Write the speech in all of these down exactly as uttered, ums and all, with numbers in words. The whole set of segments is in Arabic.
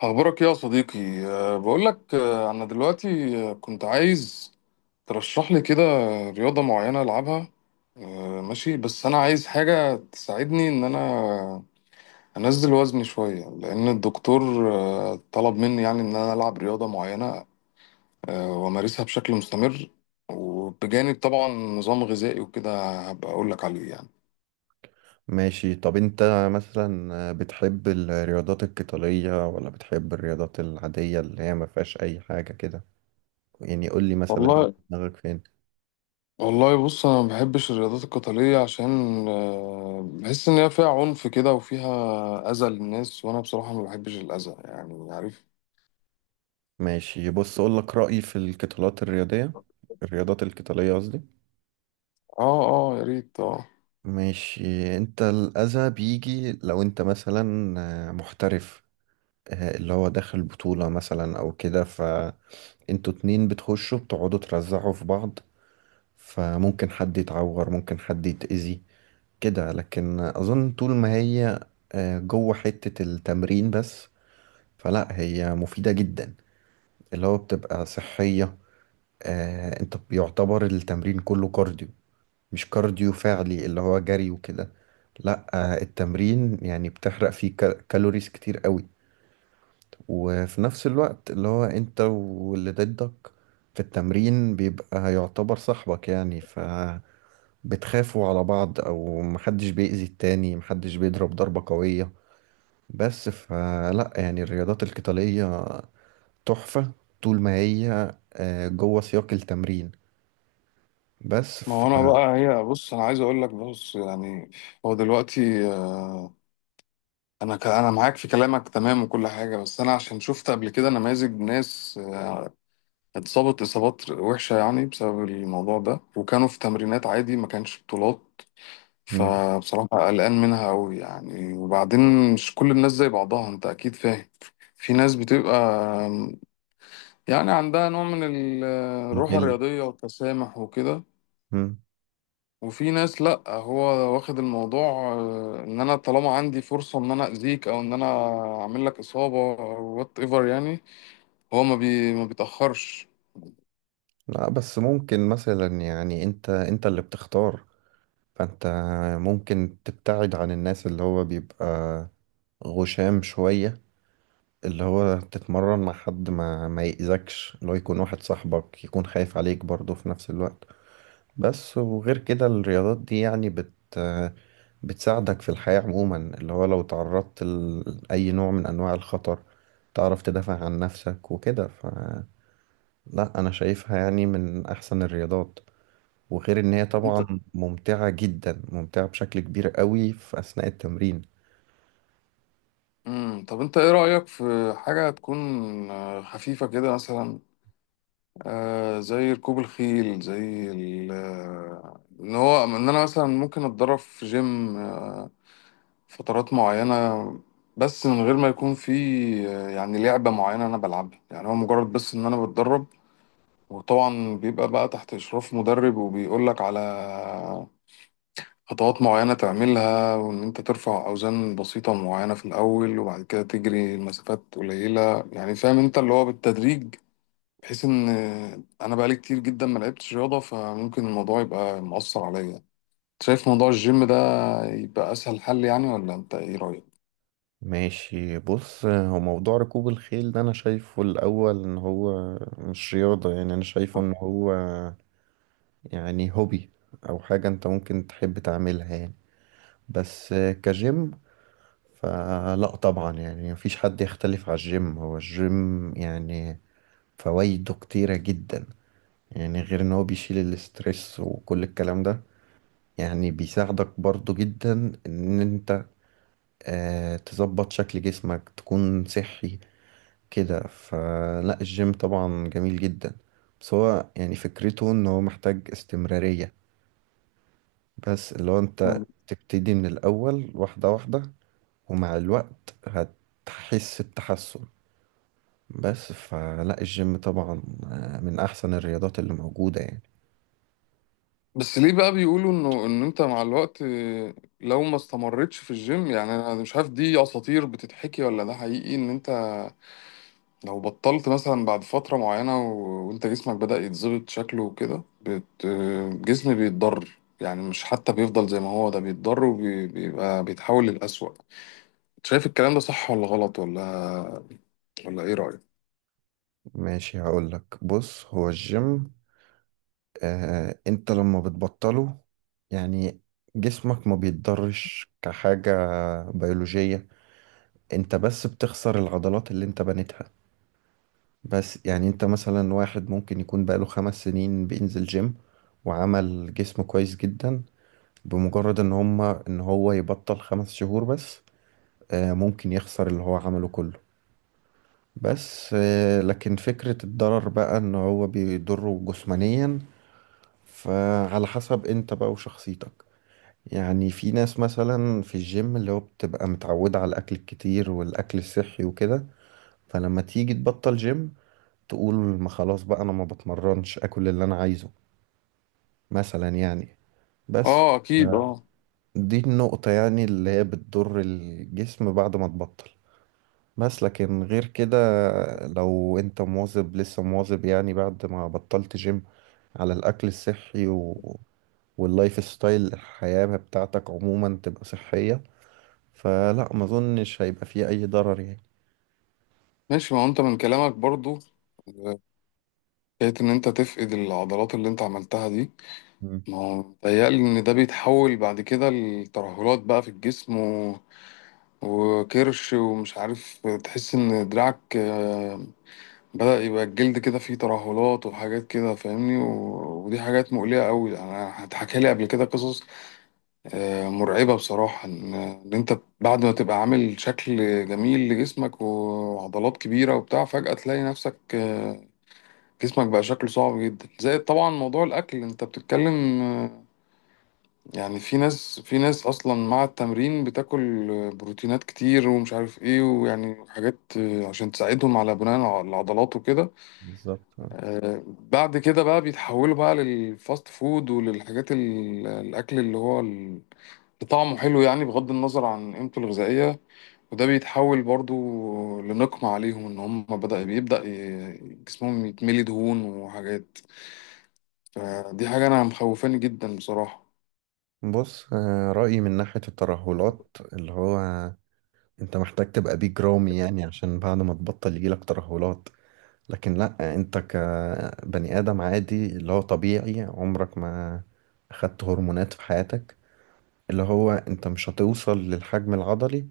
أخبارك إيه يا صديقي؟ أه بقول لك، أه أنا دلوقتي أه، كنت عايز ترشح لي كده رياضة معينة ألعبها. أه ماشي، بس أنا عايز حاجة تساعدني إن أنا أنزل وزني شوية، لأن الدكتور أه طلب مني، يعني إن أنا ألعب رياضة معينة أه وأمارسها بشكل مستمر، وبجانب طبعا نظام غذائي وكده هبقى أقول لك عليه يعني. ماشي، طب انت مثلا بتحب الرياضات القتالية ولا بتحب الرياضات العادية اللي هي ما فيهاش اي حاجة كده؟ يعني قول لي مثلا انت والله، دماغك فين؟ والله بص، انا ما بحبش الرياضات القتاليه عشان آه، بحس ان هي فيها عنف كده وفيها اذى للناس، وانا بصراحه ما بحبش الاذى، يعني عارف. ماشي، بص اقول لك رأيي في القتالات الرياضية، الرياضات القتالية قصدي. اه اه، يا ريت اه ماشي، انت الأذى بيجي لو انت مثلا آه، محترف، آه، اللي هو داخل بطولة مثلا او كده، فانتوا اتنين بتخشوا بتقعدوا ترزعوا في بعض، فممكن حد يتعور، ممكن حد يتأذي كده. لكن اظن طول ما هي آه، جوه حتة التمرين بس، فلا هي مفيدة جدا. اللي هو بتبقى صحية، آه، انت بيعتبر التمرين كله كارديو، مش كارديو فعلي اللي هو جري وكده، لا. آه، التمرين يعني بتحرق فيه كا- كالوريز كتير قوي. وفي نفس الوقت اللي هو انت واللي ضدك في التمرين بيبقى يعتبر صاحبك يعني، فبتخافوا على بعض، او محدش بيأذي التاني، محدش بيضرب ضربة قوية بس. فلا يعني الرياضات القتالية تحفة طول ما هي آه، جوه سياق التمرين بس. ما ف هو انا بقى، هي، بص انا عايز اقول لك، بص يعني، هو دلوقتي آه، انا ك- انا معاك في كلامك تمام وكل حاجه، بس انا عشان شفت قبل كده نماذج ناس آه، اتصابت اصابات وحشه، يعني بسبب الموضوع ده، وكانوا في تمرينات عادي ما كانش بطولات. مم. فبصراحة قلقان منها أوي يعني، وبعدين مش كل الناس زي بعضها، أنت أكيد فاهم. في ناس بتبقى يعني عندها نوع من ال- الروح غل. الرياضية والتسامح وكده. مم. وفي ناس لأ، هو واخد الموضوع آه، إن أنا طالما عندي فرصة إن أنا أذيك، أو إن أنا أعمل لك إصابة أو وات إيفر يعني، هو ما, بي ما بيتأخرش. لا، بس ممكن مثلا يعني انت انت اللي بتختار، فانت ممكن تبتعد عن الناس اللي هو بيبقى غشام شوية، اللي هو تتمرن مع حد ما ما يأذكش، اللي هو يكون واحد صاحبك يكون خايف عليك برضه في نفس الوقت بس. وغير كده الرياضات دي يعني بت بتساعدك في الحياة عموما اللي هو لو تعرضت لأي نوع من أنواع الخطر، تعرف تدافع عن نفسك وكده، فلا أنا شايفها يعني من أحسن الرياضات، وغير ان هي أنت طبعا ممتعة جدا، ممتعة بشكل كبير قوي في اثناء التمرين. مم. طب أنت إيه رأيك في حاجة تكون آه، خفيفة كده، مثلا آه زي ركوب الخيل، زي ال- آه، ان هو ان انا مثلا ممكن اتدرب في جيم آه فترات معينة، بس من غير ما يكون في آه، يعني لعبة معينة انا بلعبها. يعني هو مجرد بس ان انا بتدرب، وطبعا بيبقى بقى تحت اشراف مدرب وبيقولك على خطوات معينة تعملها، وان انت ترفع اوزان بسيطة معينة في الاول، وبعد كده تجري مسافات قليلة، يعني فاهم انت اللي هو بالتدريج، بحيث ان انا بقالي كتير جدا ما لعبتش رياضه، فممكن الموضوع يبقى مؤثر عليا. شايف موضوع الجيم ده يبقى اسهل حل، يعني ولا انت ايه رايك؟ ماشي، بص هو موضوع ركوب الخيل ده انا شايفه الاول ان هو مش رياضة، يعني انا شايفه ان هو يعني هوبي، او حاجة انت ممكن تحب تعملها يعني، بس كجيم فلا طبعا يعني مفيش حد يختلف على الجيم، هو الجيم يعني فوائده كتيرة جدا. يعني غير ان هو بيشيل الاسترس وكل الكلام ده، يعني بيساعدك برضو جدا ان انت آه تظبط شكل جسمك، تكون صحي كده. فلا الجيم طبعا جميل جدا، بس هو يعني فكرته ان هو محتاج استمرارية، بس اللي هو انت مم. تبتدي من الاول واحدة واحدة، ومع الوقت هتحس بتحسن. بس فلا الجيم طبعا آه، من احسن الرياضات اللي موجودة يعني. بس ليه بقى بيقولوا انه ان انت مع الوقت آه، لو ما استمرتش في الجيم، يعني انا مش عارف دي اساطير بتتحكي ولا ده حقيقي، ان انت لو بطلت مثلا بعد فتره معينه و- وانت جسمك بدأ يتظبط شكله وكده، بت... آه، الجسم بيتضرر، يعني مش حتى بيفضل زي ما هو، ده بيتضرر وبيبقى بيتحول للأسوأ. شايف الكلام ده صح ولا غلط، ولا ولا ايه رأيك؟ ماشي هقولك، بص هو الجيم آه، انت لما بتبطله يعني جسمك ما بيتضرش كحاجة بيولوجية. انت بس بتخسر العضلات اللي انت بنيتها. بس يعني انت مثلا واحد ممكن يكون بقاله خمس سنين بينزل جيم وعمل جسم كويس جدا، بمجرد ان هما ان هو يبطل خمس شهور بس آه، ممكن يخسر اللي هو عمله كله. بس آه، لكن فكرة الضرر بقى ان هو بيضره جسمانيا، فعلى حسب انت بقى وشخصيتك. يعني في ناس مثلا في الجيم اللي هو بتبقى متعودة على الأكل الكتير والأكل الصحي وكده، فلما تيجي تبطل جيم تقول ما خلاص بقى، أنا ما بتمرنش، أكل اللي أنا عايزه مثلا يعني بس. اه اكيد اه. دي النقطة يعني اللي هي بتضر الجسم بعد ما تبطل. بس لكن غير كده، لو انت مواظب لسه مواظب يعني بعد ما بطلت جيم على الأكل الصحي و... واللايف ستايل الحياة بتاعتك عموما تبقى صحية، فلا ما اظنش هيبقى فيه اي ضرر يعني. ماشي، ما هو انت من كلامك برضو، آه، حكاية ان انت تفقد العضلات اللي انت عملتها دي، مم. ما هو متهيألي ان ده بيتحول بعد كده لترهلات بقى في الجسم و... وكرش، ومش عارف تحس ان دراعك آه، بدأ يبقى الجلد كده فيه ترهلات وحاجات كده، فاهمني، و... ودي حاجات مقلقة قوي. انا اتحكى لي قبل كده قصص آه، مرعبة بصراحة، إن إن أنت بعد ما تبقى عامل شكل جميل لجسمك وعضلات كبيرة وبتاع، فجأة تلاقي نفسك آه، جسمك بقى شكله صعب جدا. زائد طبعا موضوع الأكل، أنت بتتكلم آه، يعني، في ناس في ناس أصلا مع التمرين بتاكل آه، بروتينات كتير ومش عارف إيه، ويعني حاجات آه، عشان تساعدهم على بناء الع- العضلات وكده، بالظبط. بعد كده بقى بيتحولوا بقى للفاست فود وللحاجات، ال- الأكل اللي هو طعمه حلو، يعني بغض النظر عن قيمته الغذائية، وده بيتحول برضو لنقمة عليهم، ان هم بدأ بيبدأ ي- جسمهم يتملي دهون وحاجات. فدي حاجة انا مخوفاني جدا بصراحة. بص آه، رأيي من ناحية الترهلات، اللي هو انت محتاج تبقى بيج رامي يعني عشان بعد ما تبطل يجيلك ترهلات. لكن لا، انت كبني آدم عادي اللي هو طبيعي، عمرك ما اخدت هرمونات في حياتك، اللي هو انت مش هتوصل للحجم العضلي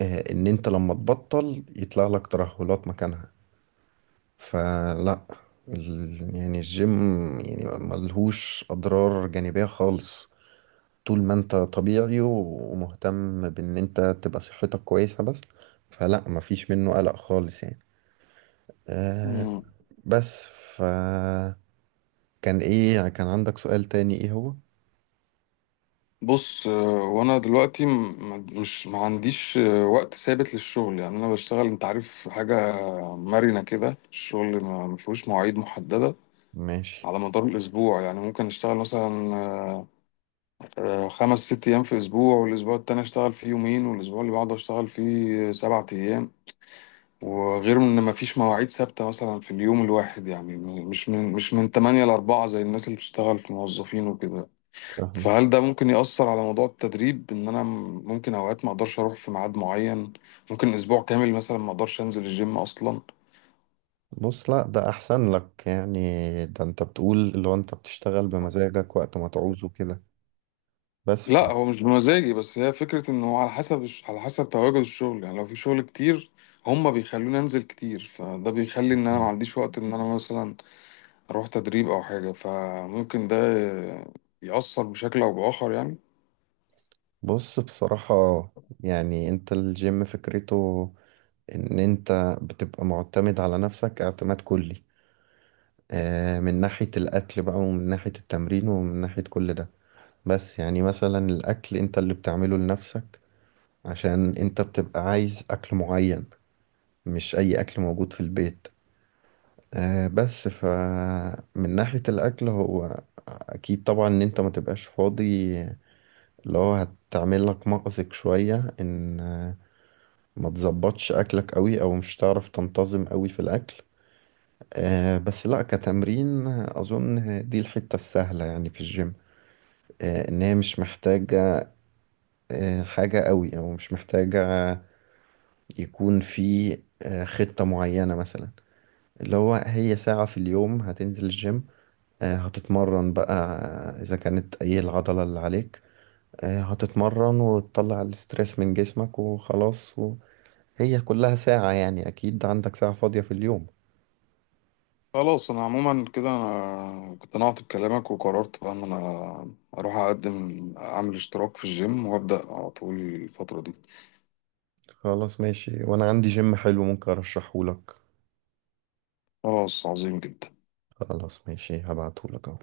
آه، ان انت لما تبطل يطلع لك ترهلات مكانها. فلا ال... يعني الجيم يعني ملهوش أضرار جانبية خالص، طول ما انت طبيعي و- ومهتم بان انت تبقى صحتك كويسة بس. فلا مفيش منه قلق خالص يعني. أه. مم. بس. ف كان ايه يعني، كان عندك سؤال تاني ايه هو؟ بص، آه، وانا دلوقتي م- م- مش ما عنديش آه، وقت ثابت للشغل، يعني انا بشتغل، انت عارف، حاجة مرنة كده، الشغل ما ما فيهوش مواعيد محددة ماشي. على مدار الاسبوع. يعني ممكن اشتغل مثلا آه، خمس ست أيام في أسبوع، والأسبوع التاني أشتغل فيه يومين، والأسبوع اللي بعده أشتغل فيه سبعة أيام. وغير إن مفيش مواعيد ثابتة مثلا في اليوم الواحد، يعني م- مش من مش من تمانية لأربعة، زي الناس اللي بتشتغل في موظفين وكده. فاهمة. فهل ده ممكن يأثر على موضوع التدريب، إن أنا م- ممكن أوقات ما أقدرش أروح في ميعاد معين، ممكن أسبوع كامل مثلا ما أقدرش أنزل الجيم أصلا. بص لا ده احسن لك يعني، ده انت بتقول اللي هو انت بتشتغل بمزاجك وقت ما تعوزه كده بس. ف لا، هو مش بمزاجي، بس هي فكرة إن هو على حسب على حسب تواجد الشغل، يعني لو في شغل كتير هما بيخلوني أنزل كتير، فده بيخلي إن أنا ما عنديش وقت إن أنا مثلا أروح تدريب أو حاجة، فممكن ده يأثر بشكل أو بآخر يعني. بص بصراحة، يعني انت الجيم فكرته ان انت بتبقى معتمد على نفسك اعتماد كلي آه، من ناحية الاكل بقى، ومن ناحية التمرين، ومن ناحية كل ده. بس يعني مثلا الاكل انت اللي بتعمله لنفسك عشان انت بتبقى عايز اكل معين، مش اي اكل موجود في البيت آه، بس فمن ناحية الاكل هو اكيد طبعا ان انت ما تبقاش فاضي، اللي هو هتعمل لك مأزق شوية ان ما تظبطش اكلك قوي او مش هتعرف تنتظم قوي في الاكل. آه بس لا كتمرين اظن دي الحتة السهلة يعني في الجيم. آه ان هي مش محتاجة آه حاجة قوي، او مش محتاجة يكون في آه خطة معينة مثلا، اللي هو هي ساعة في اليوم هتنزل الجيم، آه هتتمرن بقى آه، اذا كانت اي العضلة اللي عليك، آه هتتمرن وتطلع الاسترس من جسمك وخلاص. وهي كلها ساعة، يعني اكيد عندك ساعة فاضية في اليوم. خلاص، أنا عموما كده أنا اقتنعت بكلامك، وقررت بقى إن أنا أروح أقدم أعمل اشتراك في الجيم وأبدأ على طول الفترة دي. خلاص ماشي، وانا عندي جيم حلو ممكن ارشحهولك. خلاص، عظيم جدا. خلاص ماشي، هبعتهولك اهو.